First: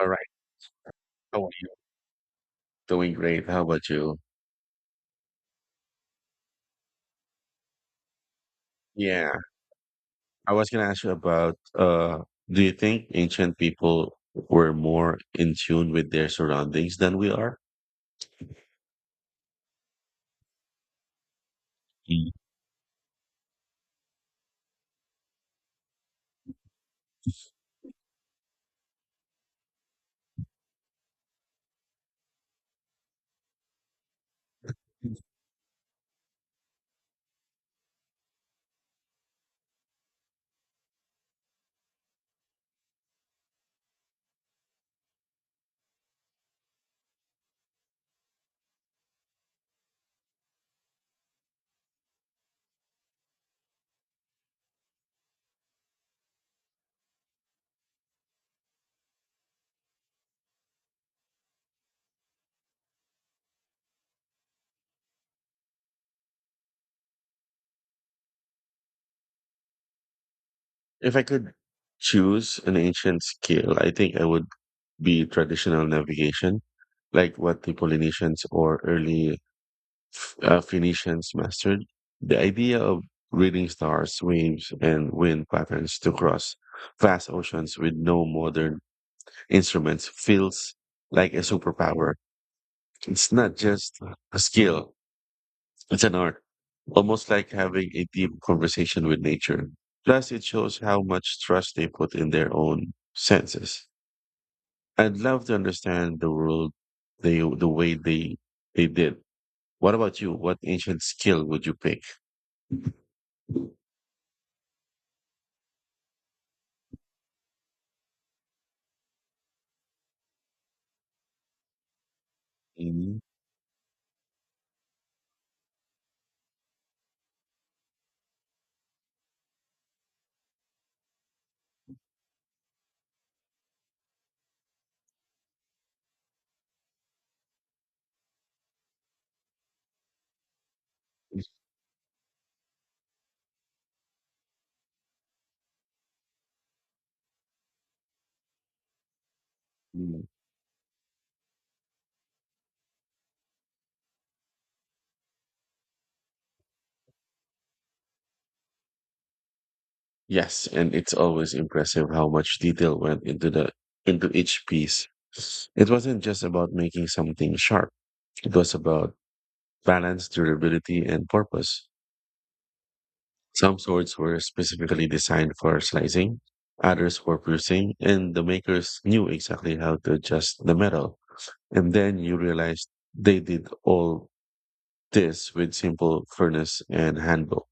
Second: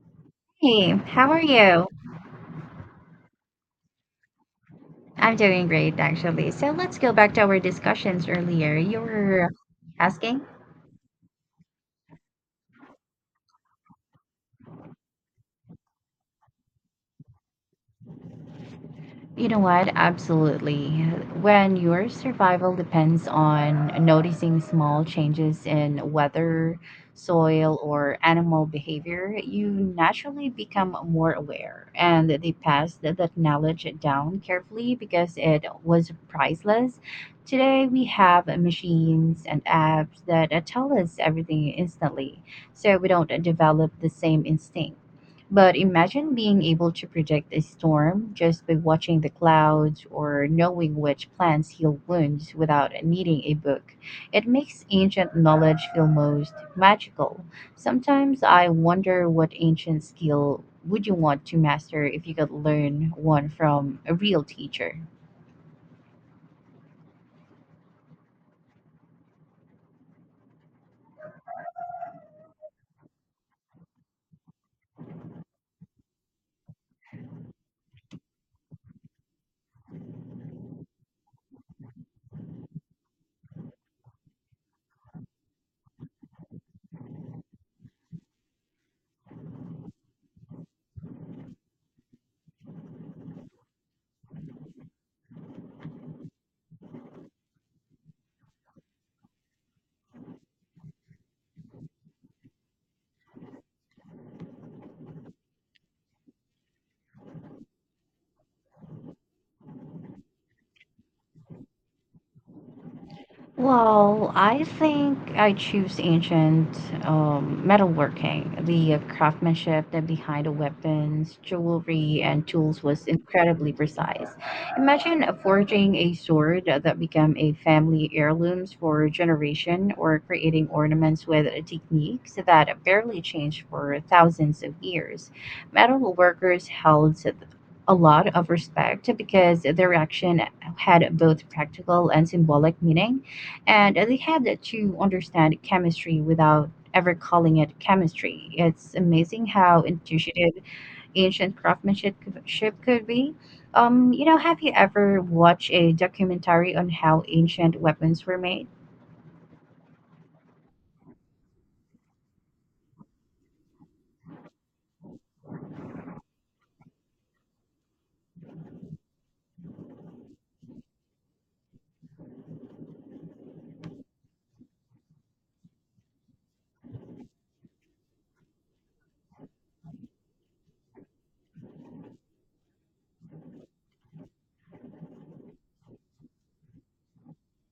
All right. Hey, how are How are you? you? Doing great. How about you? I'm doing great, actually. So let's go back to our discussions earlier. You Yeah. were asking? I was going to ask you about do you think ancient people were more in tune with their surroundings than we are? You know what? Absolutely. When your Mm. survival depends on noticing small changes in weather, soil, or animal behavior, you naturally become more aware. And they passed that knowledge down carefully because it was priceless. Today, we have machines and apps that tell us everything instantly, so we don't develop the same instinct. But imagine being able to predict a storm just by watching the clouds or knowing which plants heal wounds without needing a book. It makes ancient knowledge feel most magical. Sometimes I wonder what ancient skill would you want to master if you could learn one from a real teacher? If I could choose an ancient skill, I think I would be traditional navigation, like what the Polynesians or early Phoenicians mastered. The idea of reading stars, waves, and wind patterns to cross vast oceans with no modern instruments feels like a superpower. It's not just a skill, it's an art, almost like having a deep conversation with nature. Plus, it shows how much trust they put in their own senses. I'd love to understand the world the way they did. What about you? What ancient skill would you pick? Well, I think I choose ancient metalworking. The craftsmanship that behind the weapons, jewelry, and tools was Mhm. incredibly precise. Imagine forging a sword that became a family heirlooms for a generation, or creating ornaments with techniques that barely changed for thousands of years. Metal workers held a lot of respect because their action had both practical and symbolic meaning and they had to understand chemistry without ever calling it chemistry. It's amazing how Mm. intuitive ancient craftsmanship ship could be. Have you ever watched a documentary on how ancient weapons were made? Yes, and it's always impressive how much detail went into the into each piece. It wasn't just about making something sharp. It was about balance, durability, and purpose. Some swords were specifically designed for slicing, others for piercing, and the makers knew exactly how to adjust the metal. And then you realize they did all this with simple furnace and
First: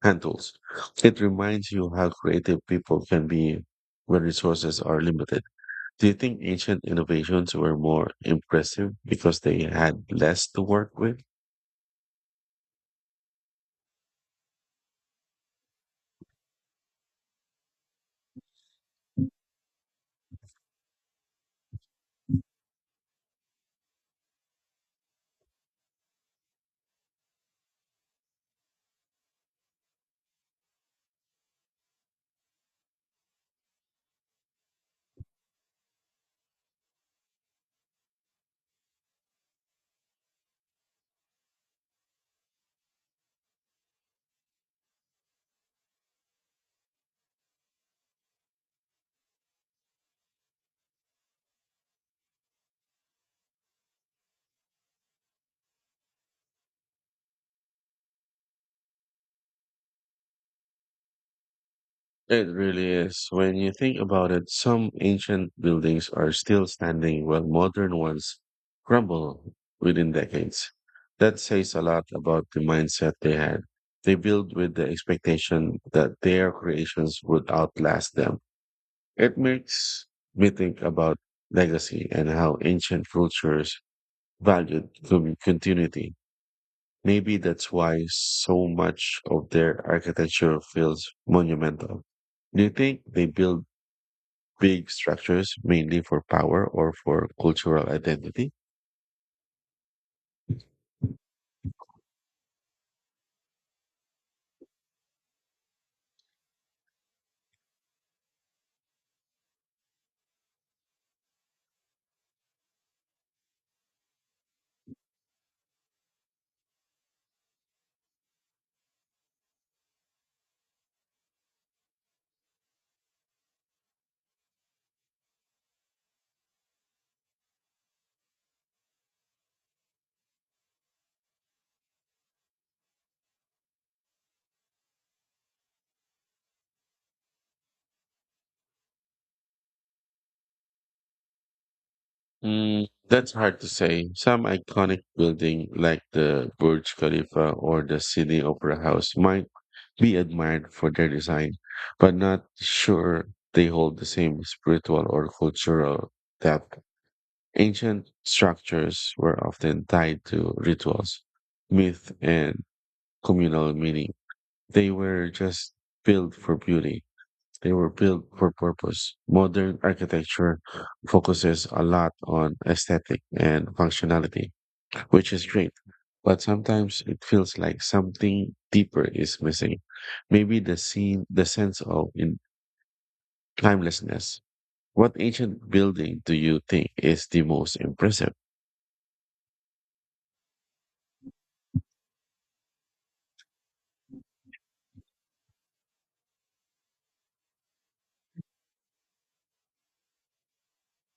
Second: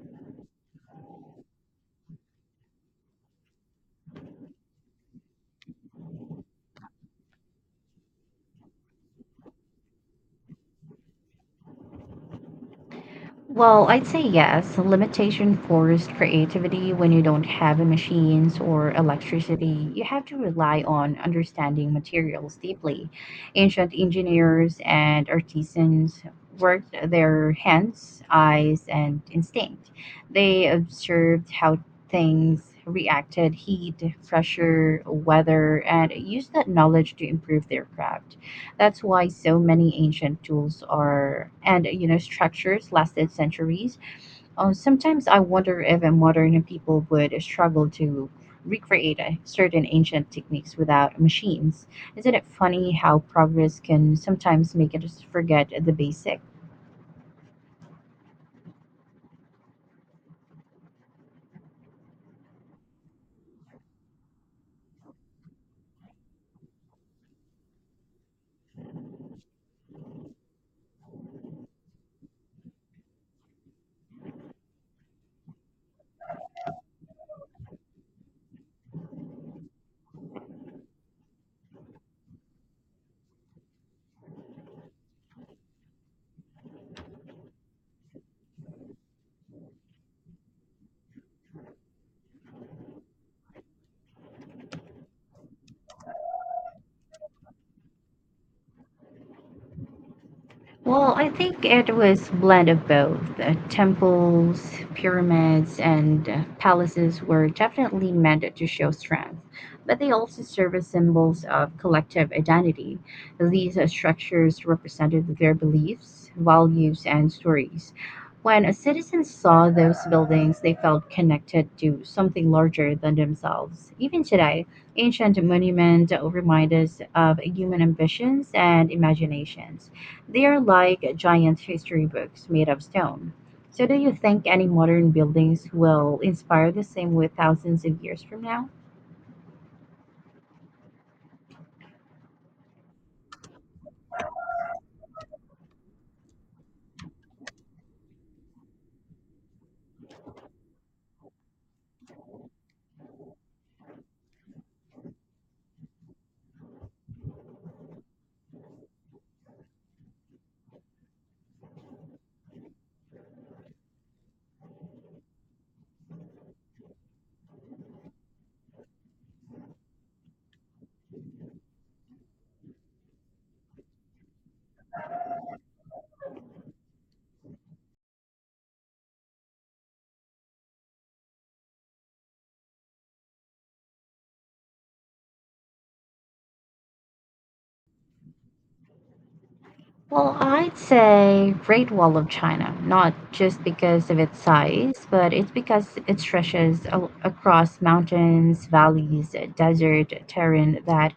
hand tools. It reminds you how creative people can be when resources are limited. Do you think ancient innovations were more impressive because they had less to work with? Well, I'd say yes. Limitation forced creativity when you don't have machines or electricity. You have to rely on understanding materials deeply. Ancient engineers and artisans worked their hands, eyes, and instinct. They observed how things reacted, heat, pressure, weather, and used that knowledge to improve their craft. That's why so many ancient tools are and structures lasted centuries. Sometimes I wonder if a modern people would struggle to recreate certain ancient techniques without machines. Isn't it funny how progress can sometimes make us forget the basics? It really is. When you think about it, some ancient buildings are still standing while modern ones crumble within decades. That says a lot about the mindset they had. They built with the expectation that their creations would outlast them. It makes me think about legacy and how ancient cultures valued continuity. Maybe that's why so much of their architecture feels monumental. Do you think they build big structures mainly for power or for cultural identity? Well, I think it was blend of both. Temples, pyramids, and palaces were definitely meant to show strength, but they also serve as symbols of collective identity. These structures represented their beliefs, values, and stories. When a citizen saw those buildings, they felt connected to something larger than themselves. Even today, ancient monuments remind us of human ambitions and imaginations. They are like giant history books made of stone. So, do you think any modern buildings will inspire the same way thousands of years from now? Mm, that's hard to say. Some iconic building like the Burj Khalifa or the Sydney Opera House might be admired for their design, but not sure they hold the same spiritual or cultural depth. Ancient structures were often tied to rituals, myth, and communal meaning. They were just built for beauty. They were built for purpose. Modern architecture focuses a lot on aesthetic and functionality, which is great. But sometimes it feels like something deeper is missing. Maybe the scene, the sense of in timelessness. What ancient building do you think is the most impressive? Well, I'd say Great Wall of China, not just because of its size, but it's because it stretches across mountains, valleys, desert terrain that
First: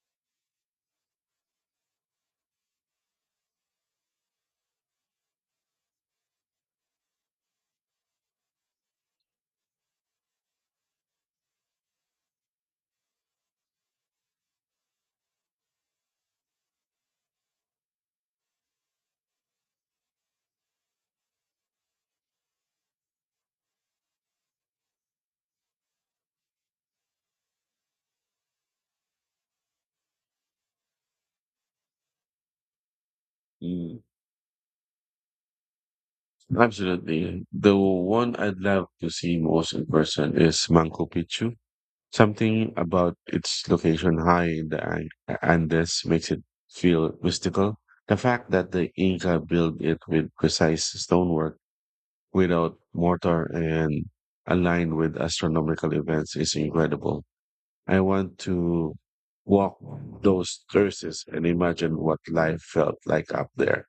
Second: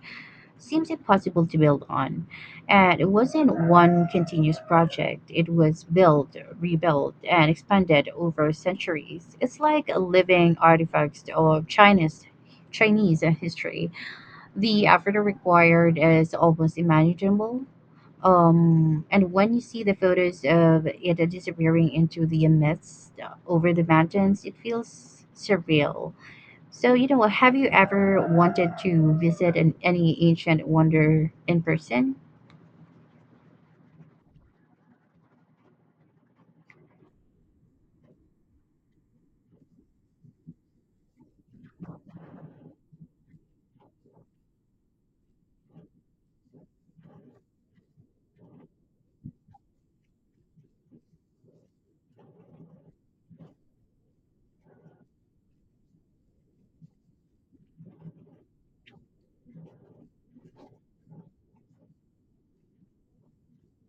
seems impossible to build on. And it wasn't one continuous project, it was built, rebuilt, and expanded over centuries. It's like a living artifacts of China's Chinese history. The effort required is almost unimaginable. And when you see the photos of it disappearing into the mist over the mountains, it feels surreal. So, have you ever wanted to visit any ancient wonder in person? Mm, absolutely. The one I'd love to see most in person is Manco Picchu. Something about its location high in the Andes makes it feel mystical. The fact that the Inca built it with precise stonework without mortar and aligned with astronomical events is incredible. I want to walk those terraces and imagine what life felt like up there.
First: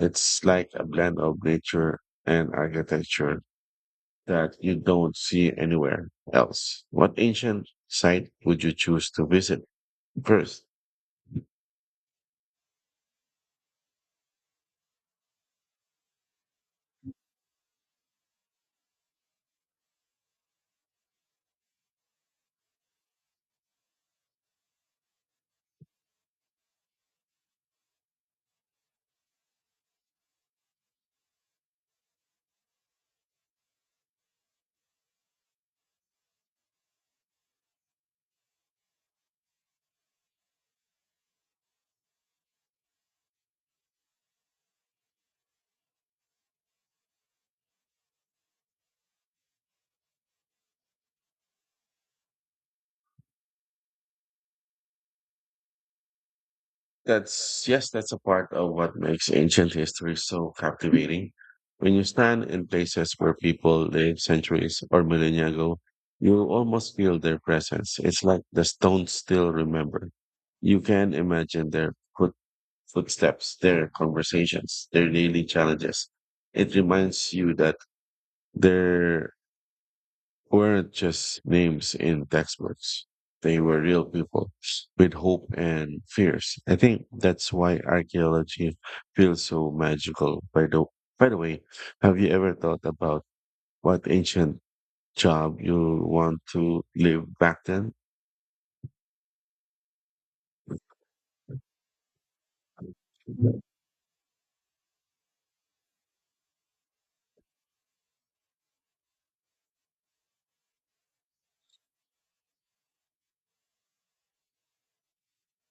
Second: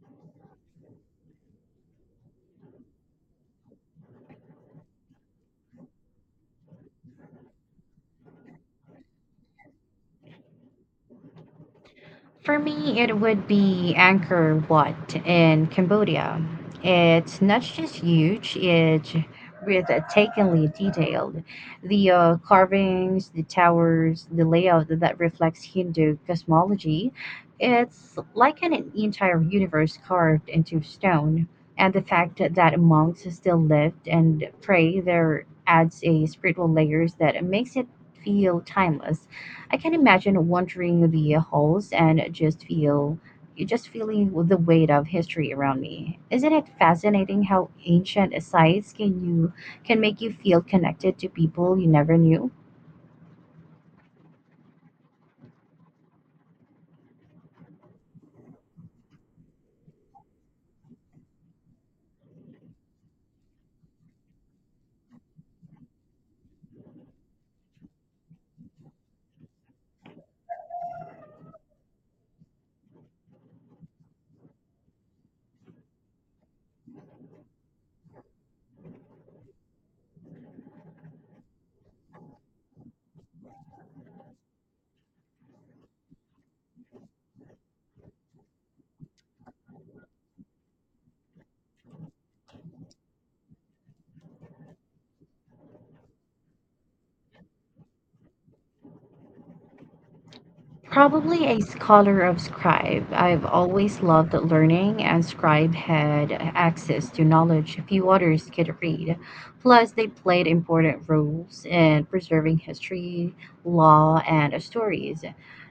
It's like a blend of nature and architecture that you don't see anywhere else. What ancient site would you choose to visit first? For me, it would be Angkor Wat in Cambodia. It's not just huge, it's breathtakingly detailed. The carvings, the towers, the layout that reflects Hindu cosmology. It's like an entire universe carved into stone. And the fact that monks still lived and pray there adds a spiritual layers that makes it feel timeless. I can imagine wandering the halls and just feeling the weight of history around me. Isn't it fascinating how ancient sites can make you feel connected to people you never knew? That's yes, that's a part of what makes ancient history so captivating. When you stand in places where people lived centuries or millennia ago, you almost feel their presence. It's like the stones still remember. You can imagine their footsteps, their conversations, their daily challenges. It reminds you that there weren't just names in textbooks. They were real people with hope and fears. I think that's why archaeology feels so magical. By the way, have you ever thought about what ancient job you want to leave back then? Probably a scholar of scribe. I've always loved learning, and scribe had access to knowledge few others could read. Plus, they played important roles in preserving history, law, and stories.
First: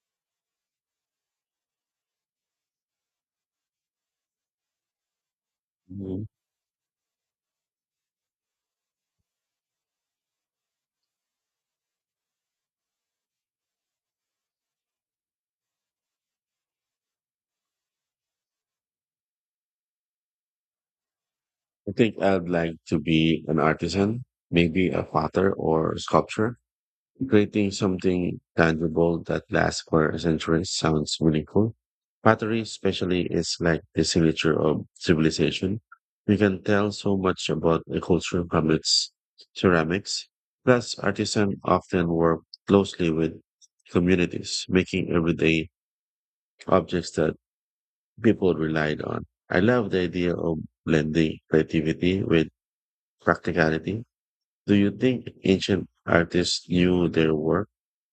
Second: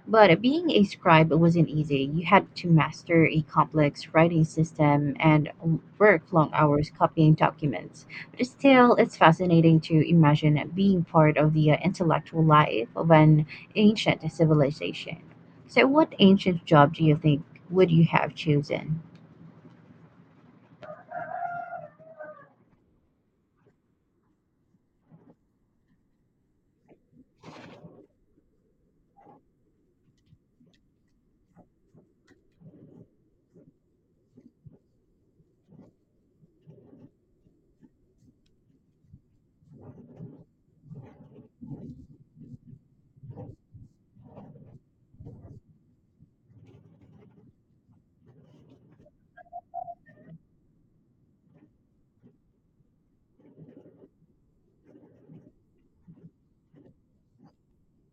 But being a scribe wasn't easy. You had to master a complex writing system and Mhm. work long hours copying documents. But still, it's fascinating to imagine being part of the intellectual life of an ancient civilization. So, what ancient job do you think would you have chosen? I think I'd like to be an artisan, maybe a potter or sculptor. Creating something tangible that lasts for centuries sounds meaningful. Pottery, especially, is like the signature of civilization. You can tell so much about a culture from its ceramics. Plus, artisans often work closely with communities, making everyday objects that people relied on. I love the idea of blending creativity with practicality. Do you think ancient artists knew their work?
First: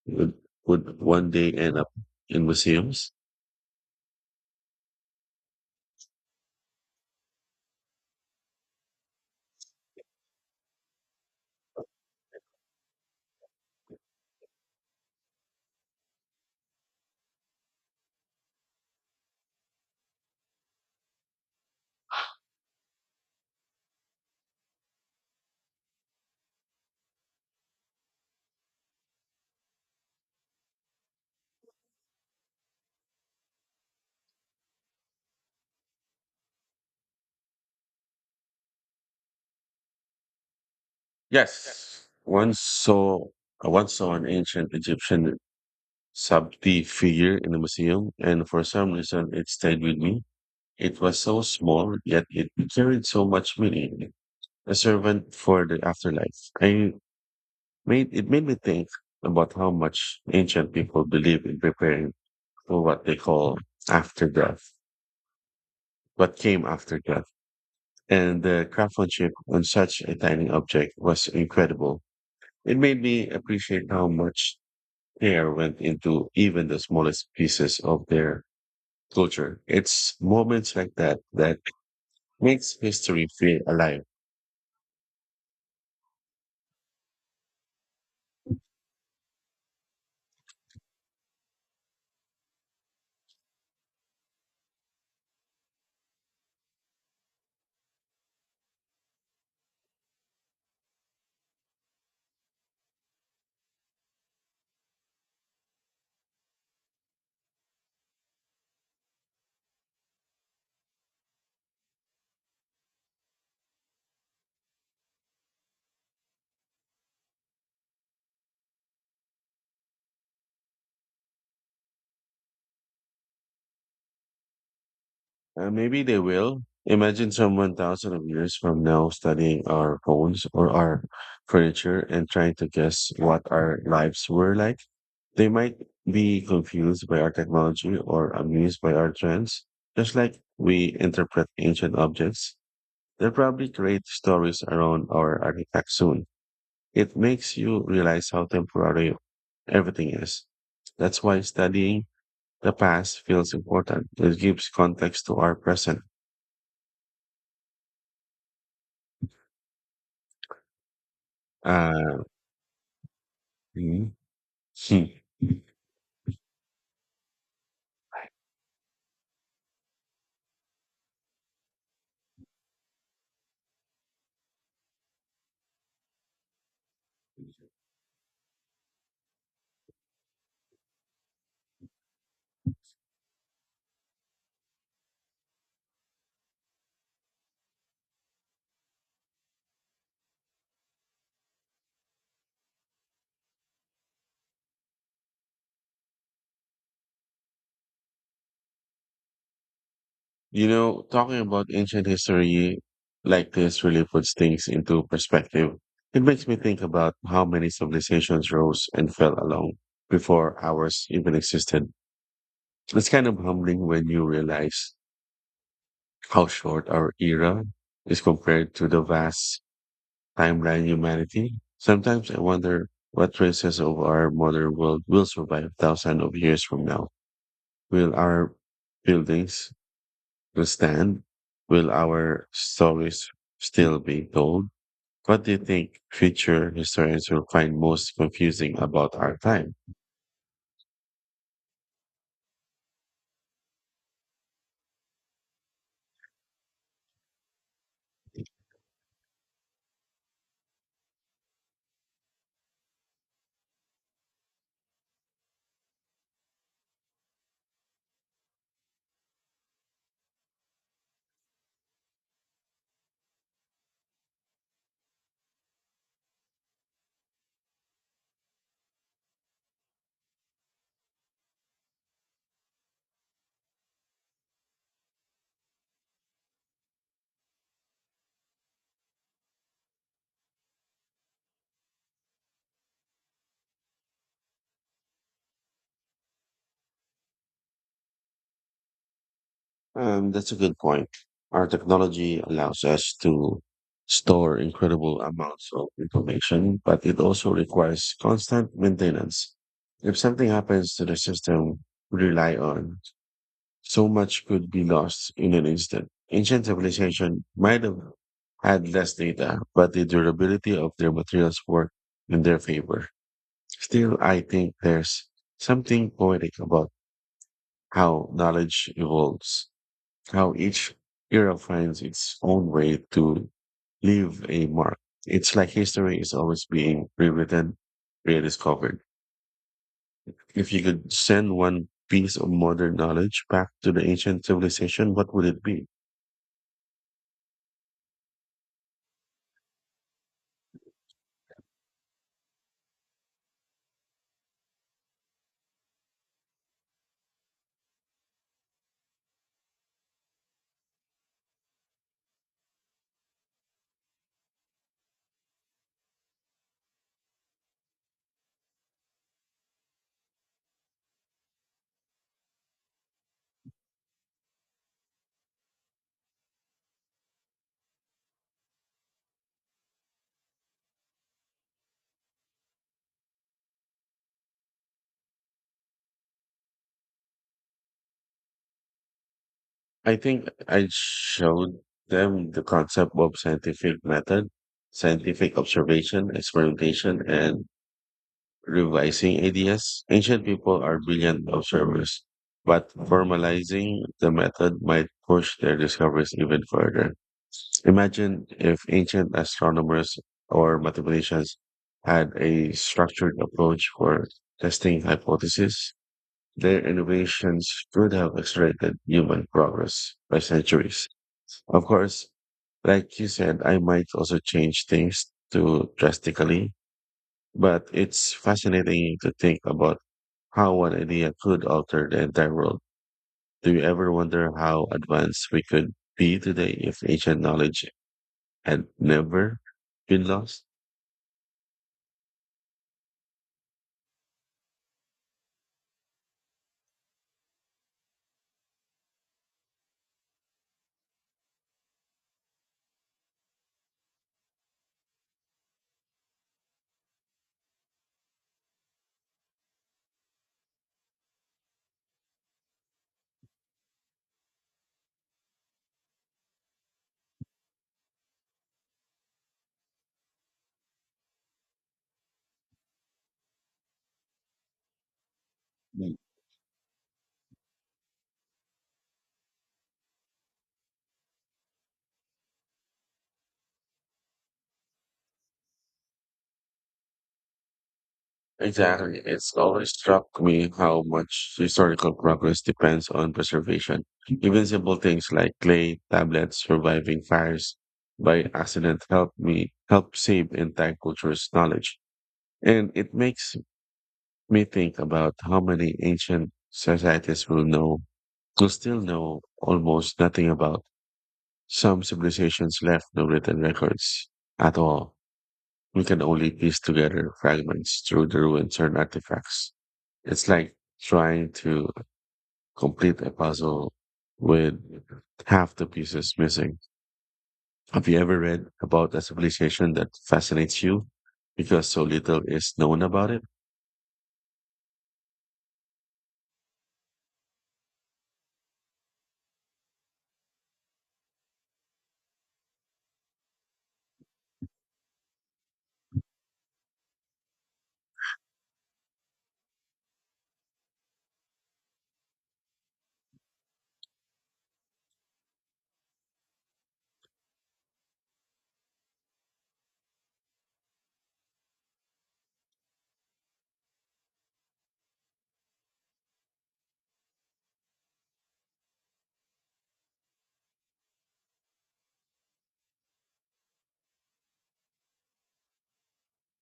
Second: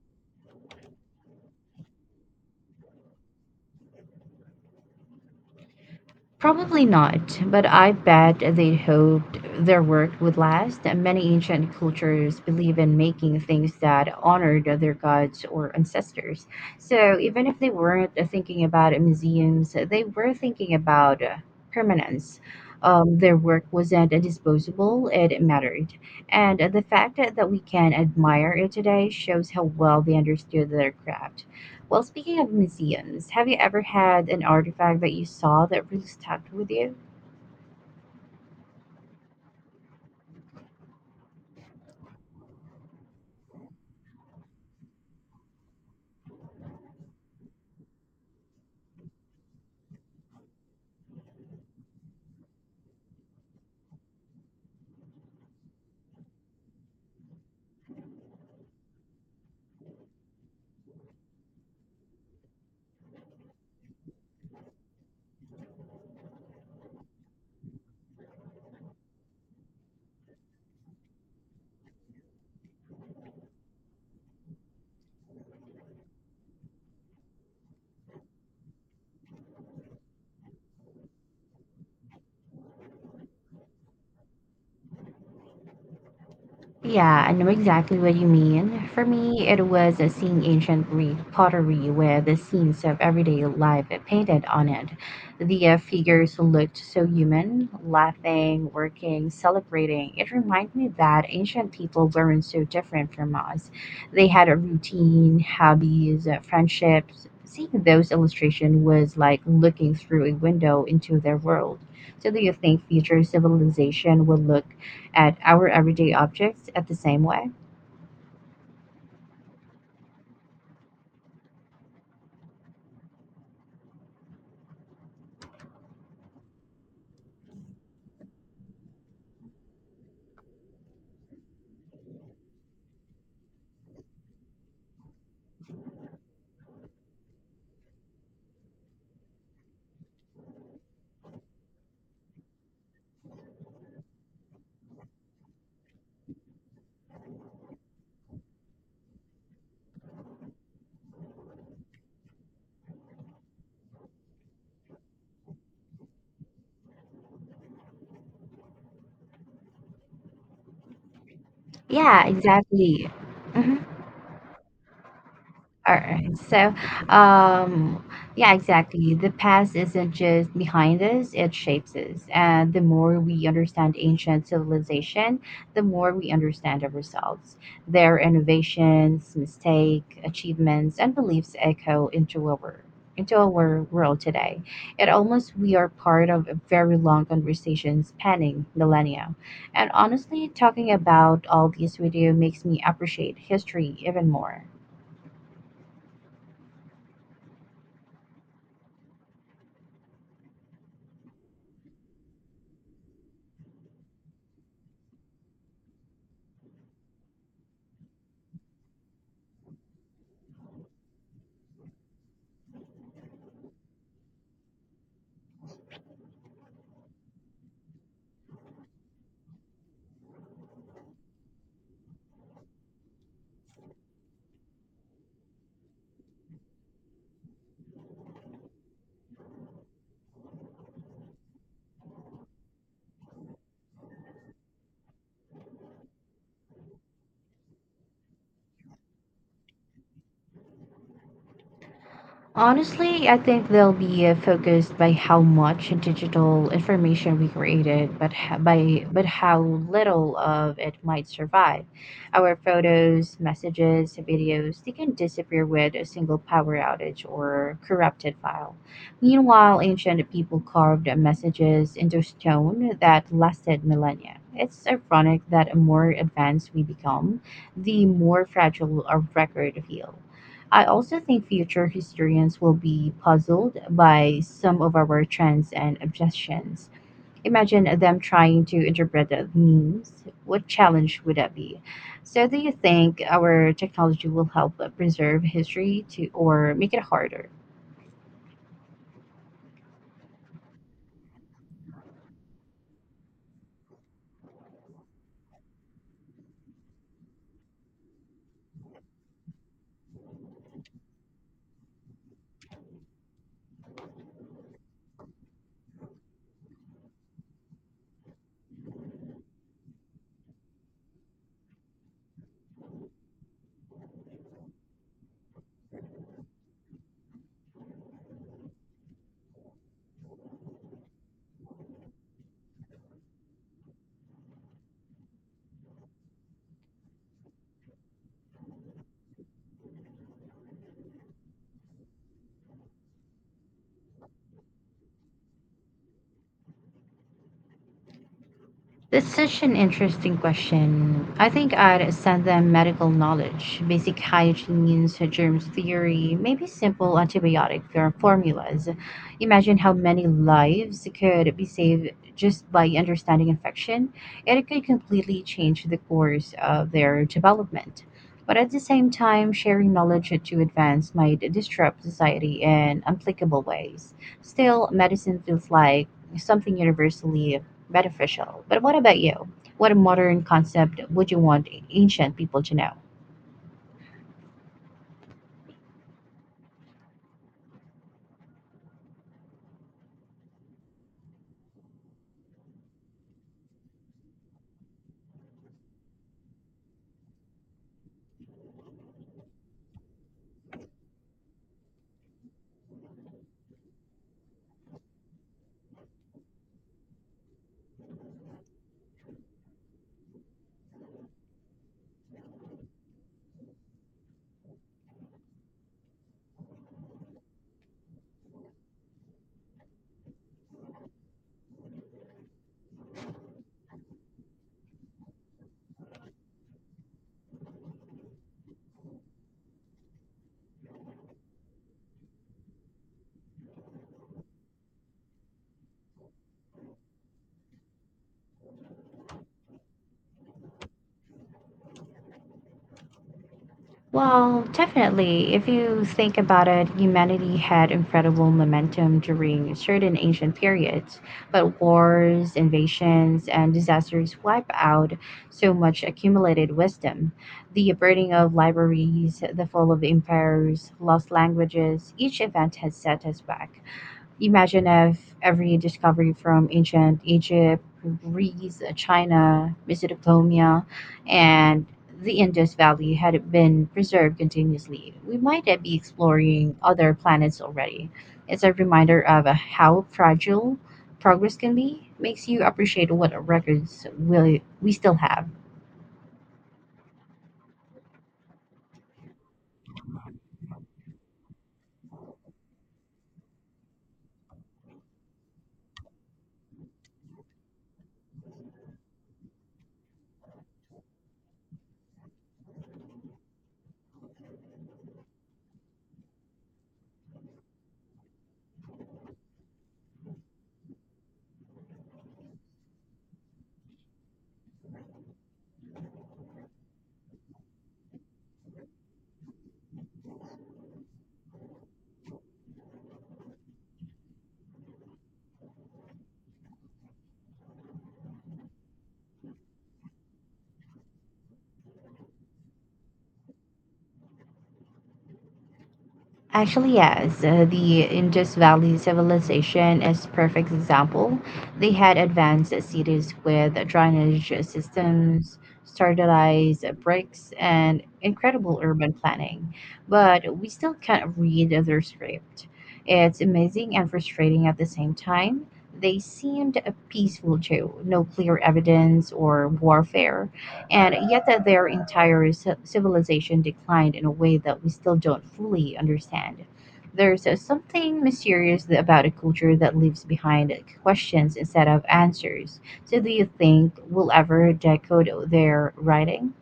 Would would one day end up in museums? Probably not, but I bet they hoped their work would last. Many ancient cultures believe in making things that honored their gods or ancestors. So even if they weren't thinking about museums, they were thinking about permanence. Their work wasn't disposable, it mattered. And the fact that we can admire it today shows how well they understood their craft. Well, speaking of museums, have you ever had an artifact that you saw that really stuck with you? Yes. Once saw I once saw an ancient Egyptian Sabti figure in a museum, and for some reason it stayed with me. It was so small, yet it carried so much meaning. A servant for the afterlife. I made it made me think about how much ancient people believe in preparing for what they call after death. What came after death? And the craftsmanship on such a tiny object was incredible. It made me appreciate how much care went into even the smallest pieces of their culture. It's moments like that that makes history feel alive. Yeah, I know exactly what you mean. For me, it was seeing ancient Greek pottery with the scenes of everyday life painted on it. The figures looked so human, laughing, working, celebrating. It reminded me that ancient people weren't so different from us. They had a routine, hobbies, friendships. Seeing those illustrations was like looking through a window into their world. So, do you think future civilization will look at our everyday objects at the same way. Maybe they will. Imagine someone thousand of years from now studying our phones or our furniture and trying to guess what our lives were like. They might be confused by our technology or amused by our trends. Just like we interpret ancient objects, they'll probably create stories around our artifacts soon. It makes you realize how temporary everything is. That's why studying the past feels important. It gives context to our present. Uh, Yeah, exactly. Mhm. mhm. Hmm. All right. Um, yeah, exactly. The past isn't just behind us, it shapes us. And the more we understand ancient civilization, the more we understand ourselves. Their innovations, mistakes, achievements, and beliefs echo into our world today. It almost we are part of a very long conversation spanning millennia. And honestly, talking about all this with you makes me appreciate history even more. You know, talking about ancient history like this really puts things into perspective. It makes me think about how many civilizations rose and fell along before ours even existed. It's kind of humbling when you realize how short our era is compared to the vast timeline humanity. Sometimes I wonder what traces of our modern world will survive thousands of years from now. Will our buildings to stand? Will our stories still be told? What do you think future historians will find most confusing about our time? Honestly, I think they'll be focused by how much digital information we created, by but how little of it might survive. Our photos, messages, videos, they can disappear with a single power outage or corrupted file. Meanwhile, ancient people carved messages into stone that lasted millennia. It's ironic that the more advanced we become, the more fragile our record feels. I also think future historians will be puzzled by some of our trends and obsessions. Imagine them trying to interpret the memes. What challenge would that be? So, do you think our technology will help preserve history to, or make it harder? That's a good point. Our technology allows us to store incredible amounts of information, but it also requires constant maintenance. If something happens to the system we rely on, so much could be lost in an instant. Ancient civilization might have had less data, but the durability of their materials worked in their favor. Still, I think there's something poetic about how knowledge evolves how each era finds its own way to leave a mark. It's like history is always being rewritten, rediscovered. If you could send one piece of modern knowledge back to the ancient civilization, what would it be? That's such an interesting question. I think I'd send them medical knowledge, basic hygiene, so germs theory, maybe simple antibiotic formulas. Imagine how many lives could be saved just by understanding infection, and it could completely change the course of their development. But at the same time, sharing knowledge to advance might disrupt society in unplicable ways. Still, medicine feels like something universally beneficial. But what about you? What modern concept would you want ancient people to know? I think I showed them the concept of scientific method, scientific observation, experimentation, and revising ideas. Ancient people are brilliant observers, but formalizing the method might push their discoveries even further. Imagine if ancient astronomers or mathematicians had a structured approach for testing hypotheses. Their innovations could have accelerated human progress by centuries. Of course, like you said, I might also change things too drastically, but it's fascinating to think about how one idea could alter the entire world. Do you ever wonder how advanced we could be today if ancient knowledge had never been lost? Well, definitely. If you think about it, humanity had incredible momentum during certain ancient periods, but wars, invasions, and disasters wipe out so much accumulated wisdom. The burning of libraries, the fall of empires, lost languages, each event has set us back. Imagine if every discovery from ancient Egypt, Greece, China, Mesopotamia, and the Indus Valley had been preserved continuously. We might be exploring other planets already. It's a reminder of how fragile progress can be, makes you appreciate what records will we still have. Exactly. It's always struck me how much historical progress depends on preservation. Even simple things like clay tablets surviving fires by accident help save intact cultures knowledge. And it makes me think about how many ancient societies will still know almost nothing about. Some civilizations left no written records at all. We can only piece together fragments through the ruins and artifacts. It's like trying to complete a puzzle with half the pieces missing. Have you ever read about a civilization that fascinates you because so little is known about it? Actually, yes. The Indus Valley civilization is perfect example. They had advanced cities with drainage systems, standardized bricks, and incredible urban planning. But we still can't read their script. It's amazing and frustrating at the same time. They seemed peaceful too, no clear evidence or warfare and yet that their entire civilization declined in a way that we still don't fully understand. There's something mysterious about a culture that leaves behind questions instead of answers. So, do you think we'll ever decode their writing?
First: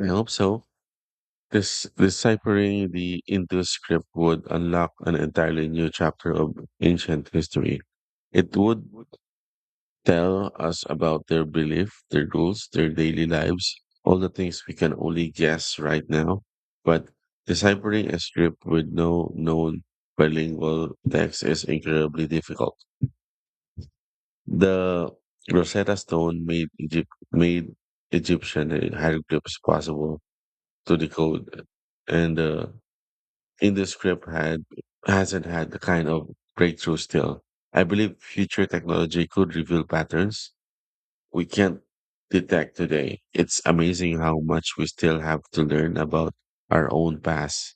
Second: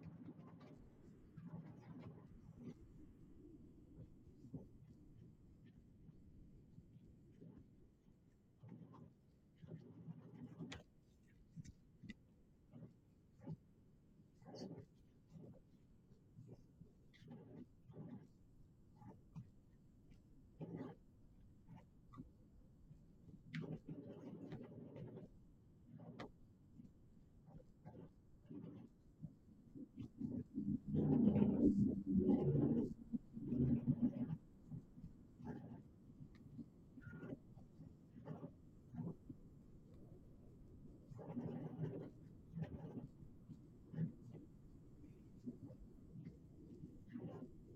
I hope so. This deciphering the Indus script would unlock an entirely new chapter of ancient history. It would tell us about their belief, their goals, their daily lives, all the things we can only guess right now. But deciphering a script with no known bilingual text is incredibly difficult. The Rosetta Stone made Egypt made Egyptian hieroglyphs possible to decode, and the Indus script had hasn't had the kind of breakthrough still. I believe future technology could reveal patterns we can't detect today. It's amazing how much we still have to learn about our own past.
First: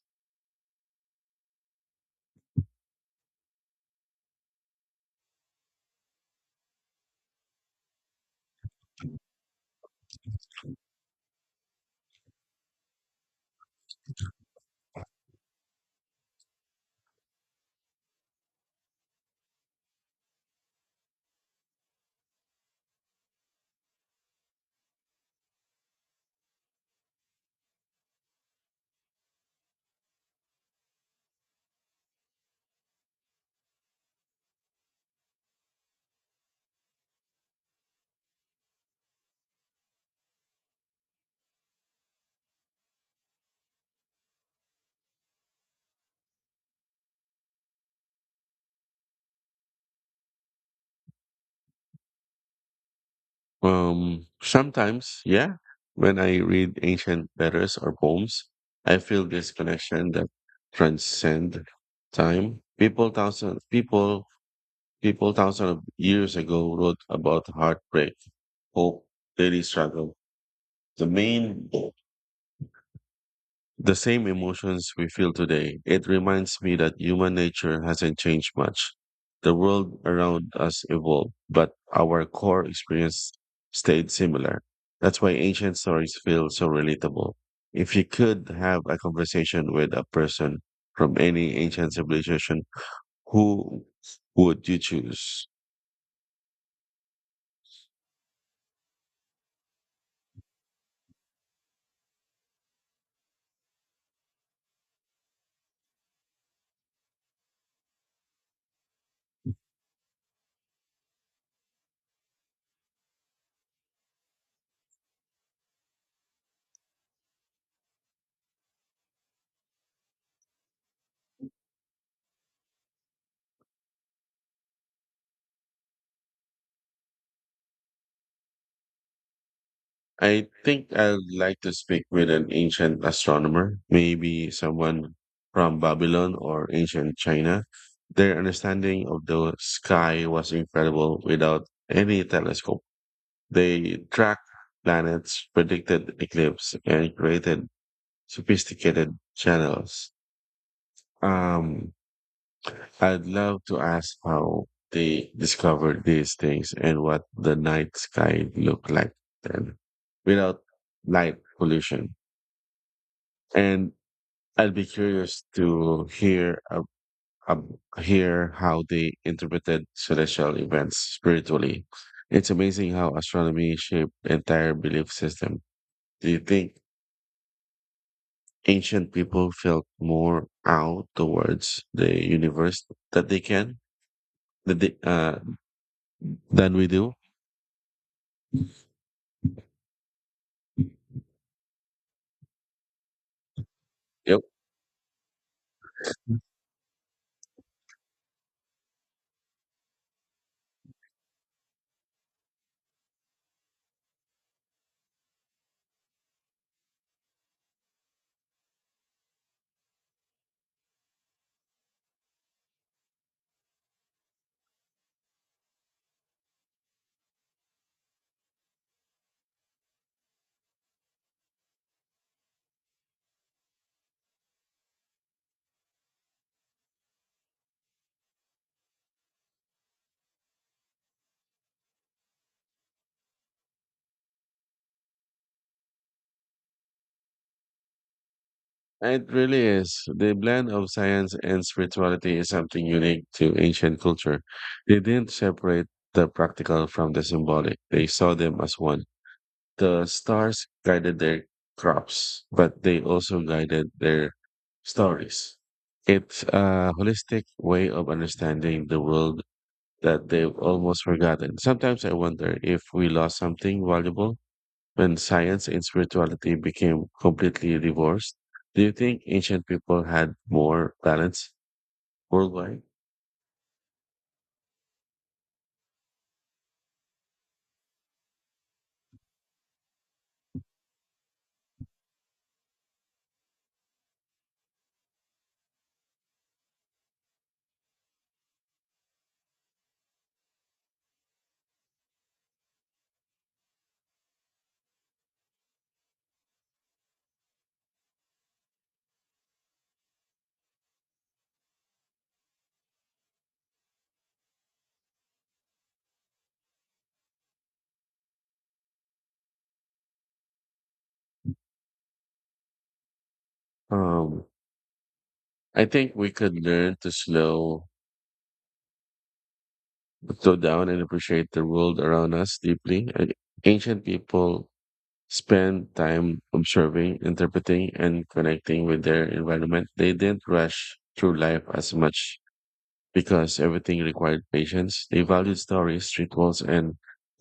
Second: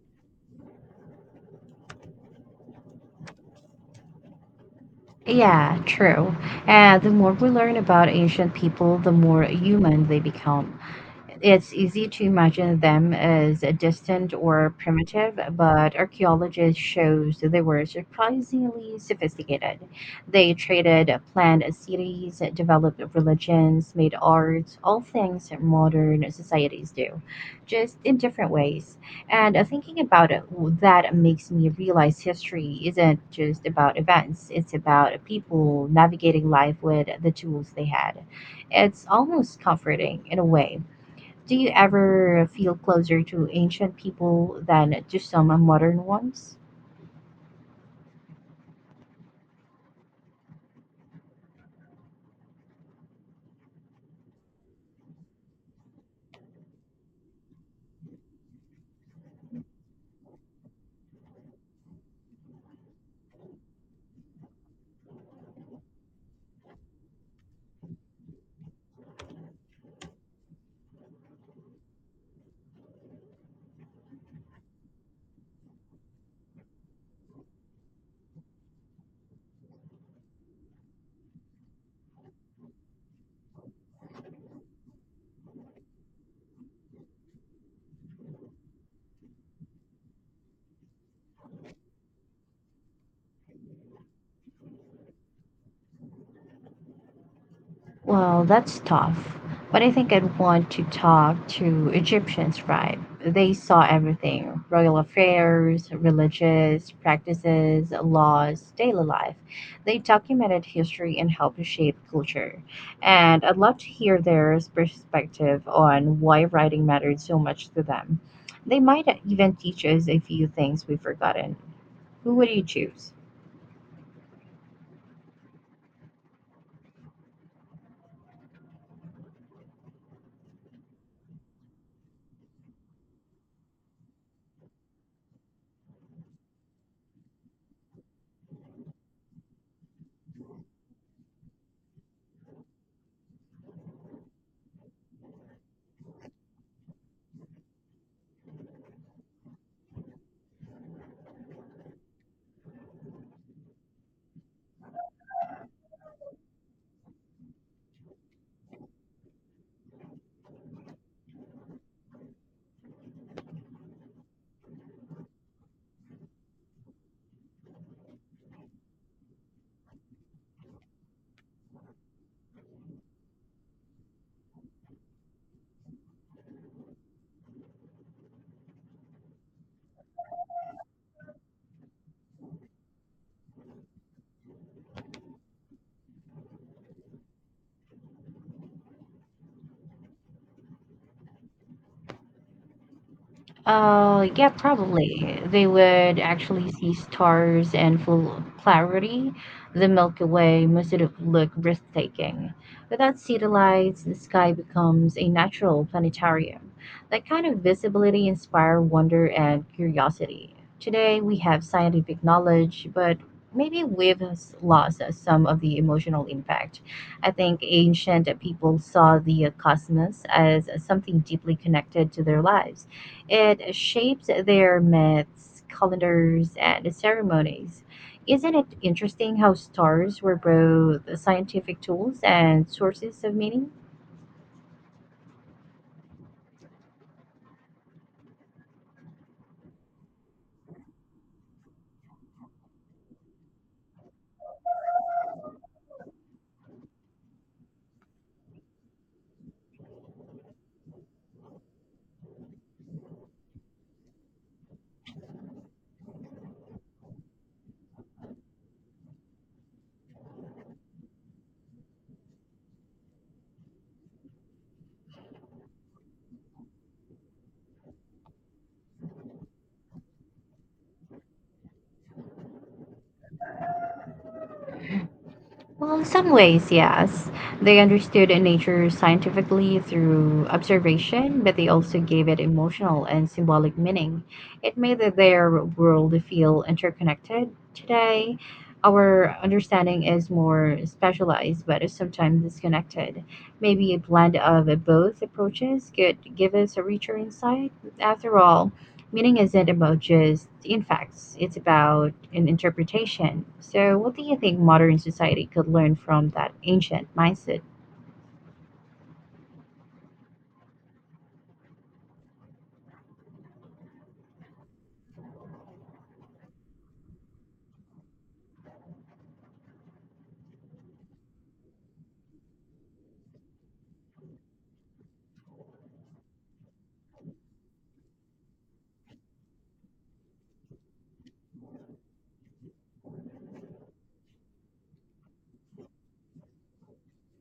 Yeah, true. And the more we learn about ancient people, the more human they become. It's easy to imagine them as distant or primitive, but archaeologists shows they were surprisingly sophisticated. They traded planned cities, developed religions, made art, all things modern societies do, just in different ways. And thinking about it, that makes me realize history isn't just about events, it's about people navigating life with the tools they had. It's almost comforting in a way. Do you ever feel closer to ancient people than to some modern ones? Sometimes, yeah, when I read ancient letters or poems, I feel this connection that transcend time. People thousand of years ago wrote about heartbreak, hope, daily struggle. The main The same emotions we feel today. It reminds me that human nature hasn't changed much. The world around us evolved, but our core experience stayed similar. That's why ancient stories feel so relatable. If you could have a conversation with a person from any ancient civilization, who would you choose? Well, that's tough. But I think I'd want to talk to Egyptian scribe. They saw everything royal affairs, religious practices, laws, daily life. They documented history and helped shape culture. And I'd love to hear their perspective on why writing mattered so much to them. They might even teach us a few things we've forgotten. Who would you choose? I think I'd like to speak with an ancient astronomer, maybe someone from Babylon or ancient China. Their understanding of the sky was incredible without any telescope. They tracked planets, predicted eclipses, and created sophisticated channels. Um, I'd love to ask how they discovered these things and what the night sky looked like then without light pollution. And I'd be curious to hear how they interpreted celestial events spiritually. It's amazing how astronomy shaped the entire belief system. Do you think ancient people felt more out towards the universe that they can that they, than we do? Yep. Yeah, probably. They would actually see stars and full clarity. The Milky Way must have looked breathtaking. Without city lights, the sky becomes a natural planetarium. That kind of visibility inspires wonder and curiosity. Today, we have scientific knowledge, but maybe lost some of the emotional impact. I think ancient people saw the cosmos as something deeply connected to their lives. It shapes their myths, calendars, and ceremonies. Isn't it interesting how stars were both scientific tools and sources of meaning? It really is. The blend of science and spirituality is something unique to ancient culture. They didn't separate the practical from the symbolic, they saw them as one. The stars guided their crops, but they also guided their stories. It's a holistic way of understanding the world that they've almost forgotten. Sometimes I wonder if we lost something valuable when science and spirituality became completely divorced, do you think ancient people had more balance worldwide? Well, in some ways, yes. They understood nature scientifically through observation, but they also gave it emotional and symbolic meaning. It made their world feel interconnected. Today, our understanding is more specialized, but is sometimes disconnected. Maybe a blend of both approaches could give us a richer insight. After all, meaning isn't about just in facts, it's about an interpretation. So, what do you think modern society could learn from that ancient mindset? Um, I think we could learn to slow down and appreciate the world around us deeply. Ancient people spend time observing, interpreting, and connecting with their environment. They didn't rush through life as much. Because everything required patience, they valued stories, rituals, and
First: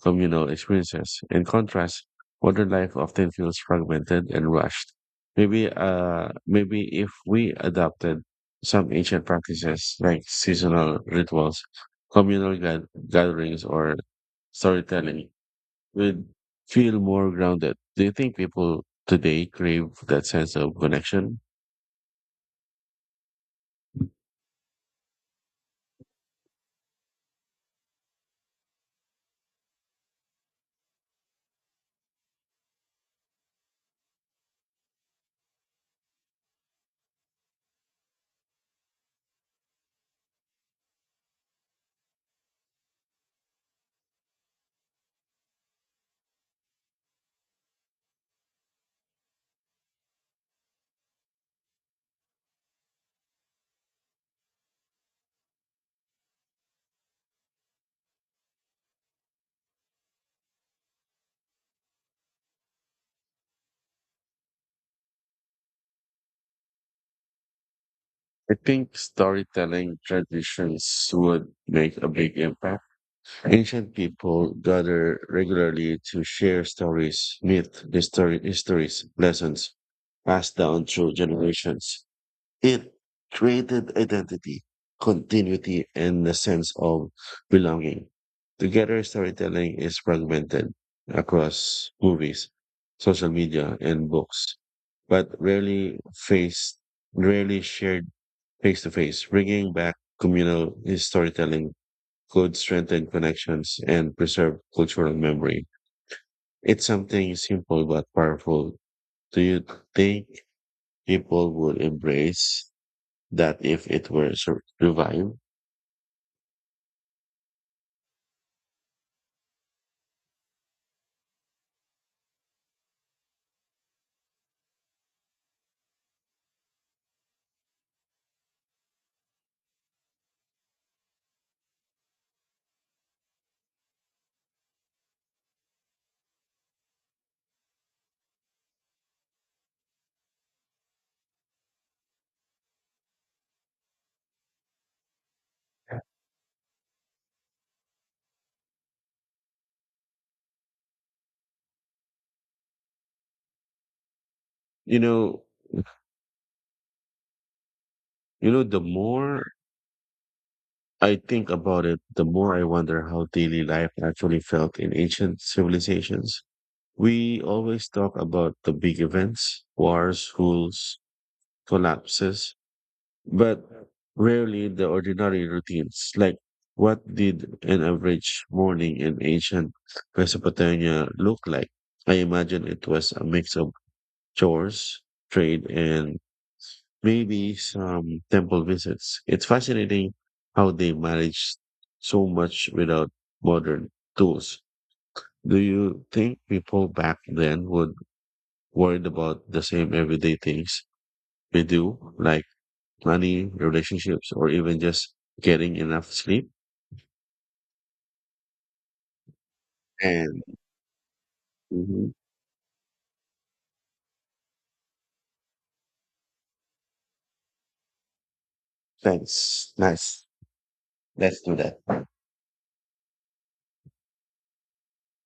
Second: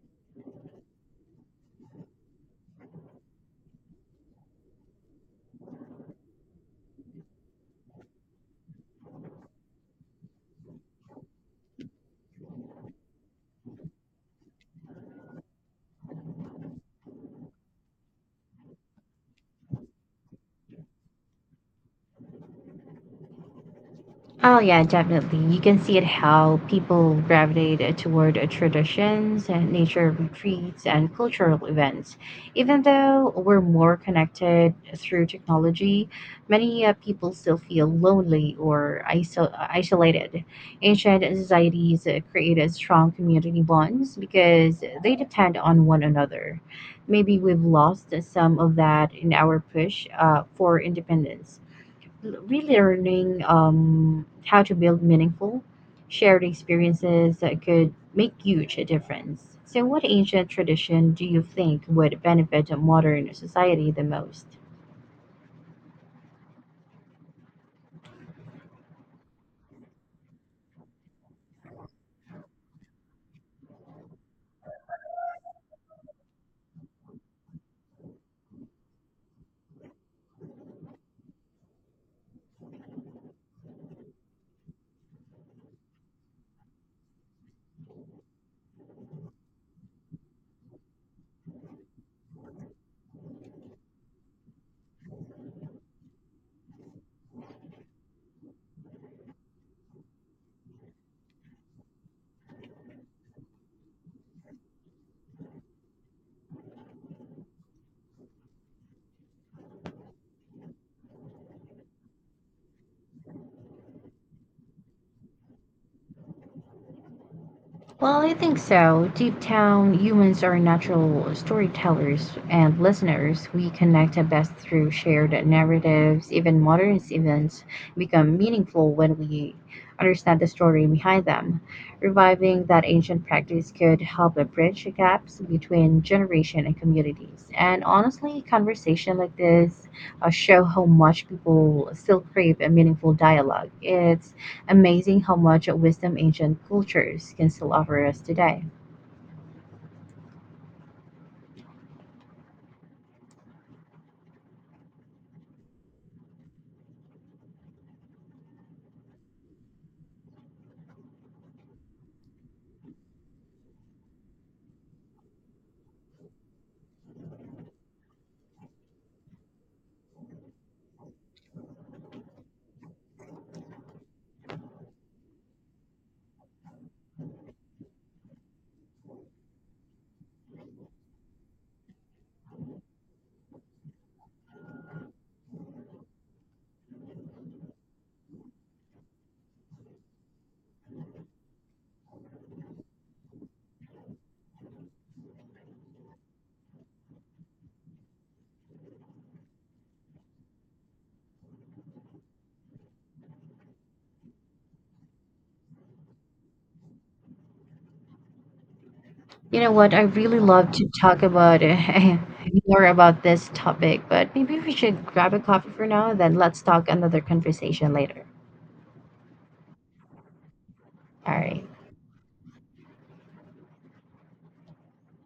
communal experiences. In contrast, modern life often feels fragmented and rushed. Maybe if we adopted some ancient practices like seasonal rituals, gatherings, or storytelling, we'd feel more grounded. Do you think people today crave that sense of connection? Oh yeah, definitely. You can see it how people gravitate toward traditions, and nature retreats, and cultural events. Even though we're more connected through technology, many people still feel lonely or isolated. Ancient societies created strong community bonds because they depend on one another. Maybe we've lost some of that in our push for independence. L- relearning how to build meaningful, shared experiences that could make huge a difference. So, what ancient tradition do you think would benefit a modern society the most? I think storytelling traditions would make a big impact. Ancient people gather regularly to share stories, myth, histories, lessons passed down through generations. It created identity, continuity, and a sense of belonging. Together, storytelling is fragmented across movies, social media, and books, but rarely shared face to face. Bringing back communal storytelling could strengthen connections and preserve cultural memory. It's something simple but powerful. Do you think people would embrace that if it were revived? Well, I think so. Deep down, humans are natural storytellers and listeners. We connect best through shared narratives. Even modern events become meaningful when we understand the story behind them. Reviving that ancient practice could help bridge gaps between generation and communities. And honestly, conversation like this show how much people still crave a meaningful dialogue. It's amazing how much wisdom ancient cultures can still offer us today. you know, you know, the more I think about it, the more I wonder how daily life actually felt in ancient civilizations. We always talk about the big events, wars, schools, collapses, but rarely the ordinary routines. Like, what did an average morning in ancient Mesopotamia look like? I imagine it was a mix of chores, trade, and maybe some temple visits. It's fascinating how they managed so much without modern tools. Do you think people back then would worried about the same everyday things we do, like money, relationships, or even just getting enough sleep. You know what? I really And love to talk about mhm, more about this topic, but maybe we should grab a coffee for now, then let's talk another conversation later. that's nice. All Let's do right. that.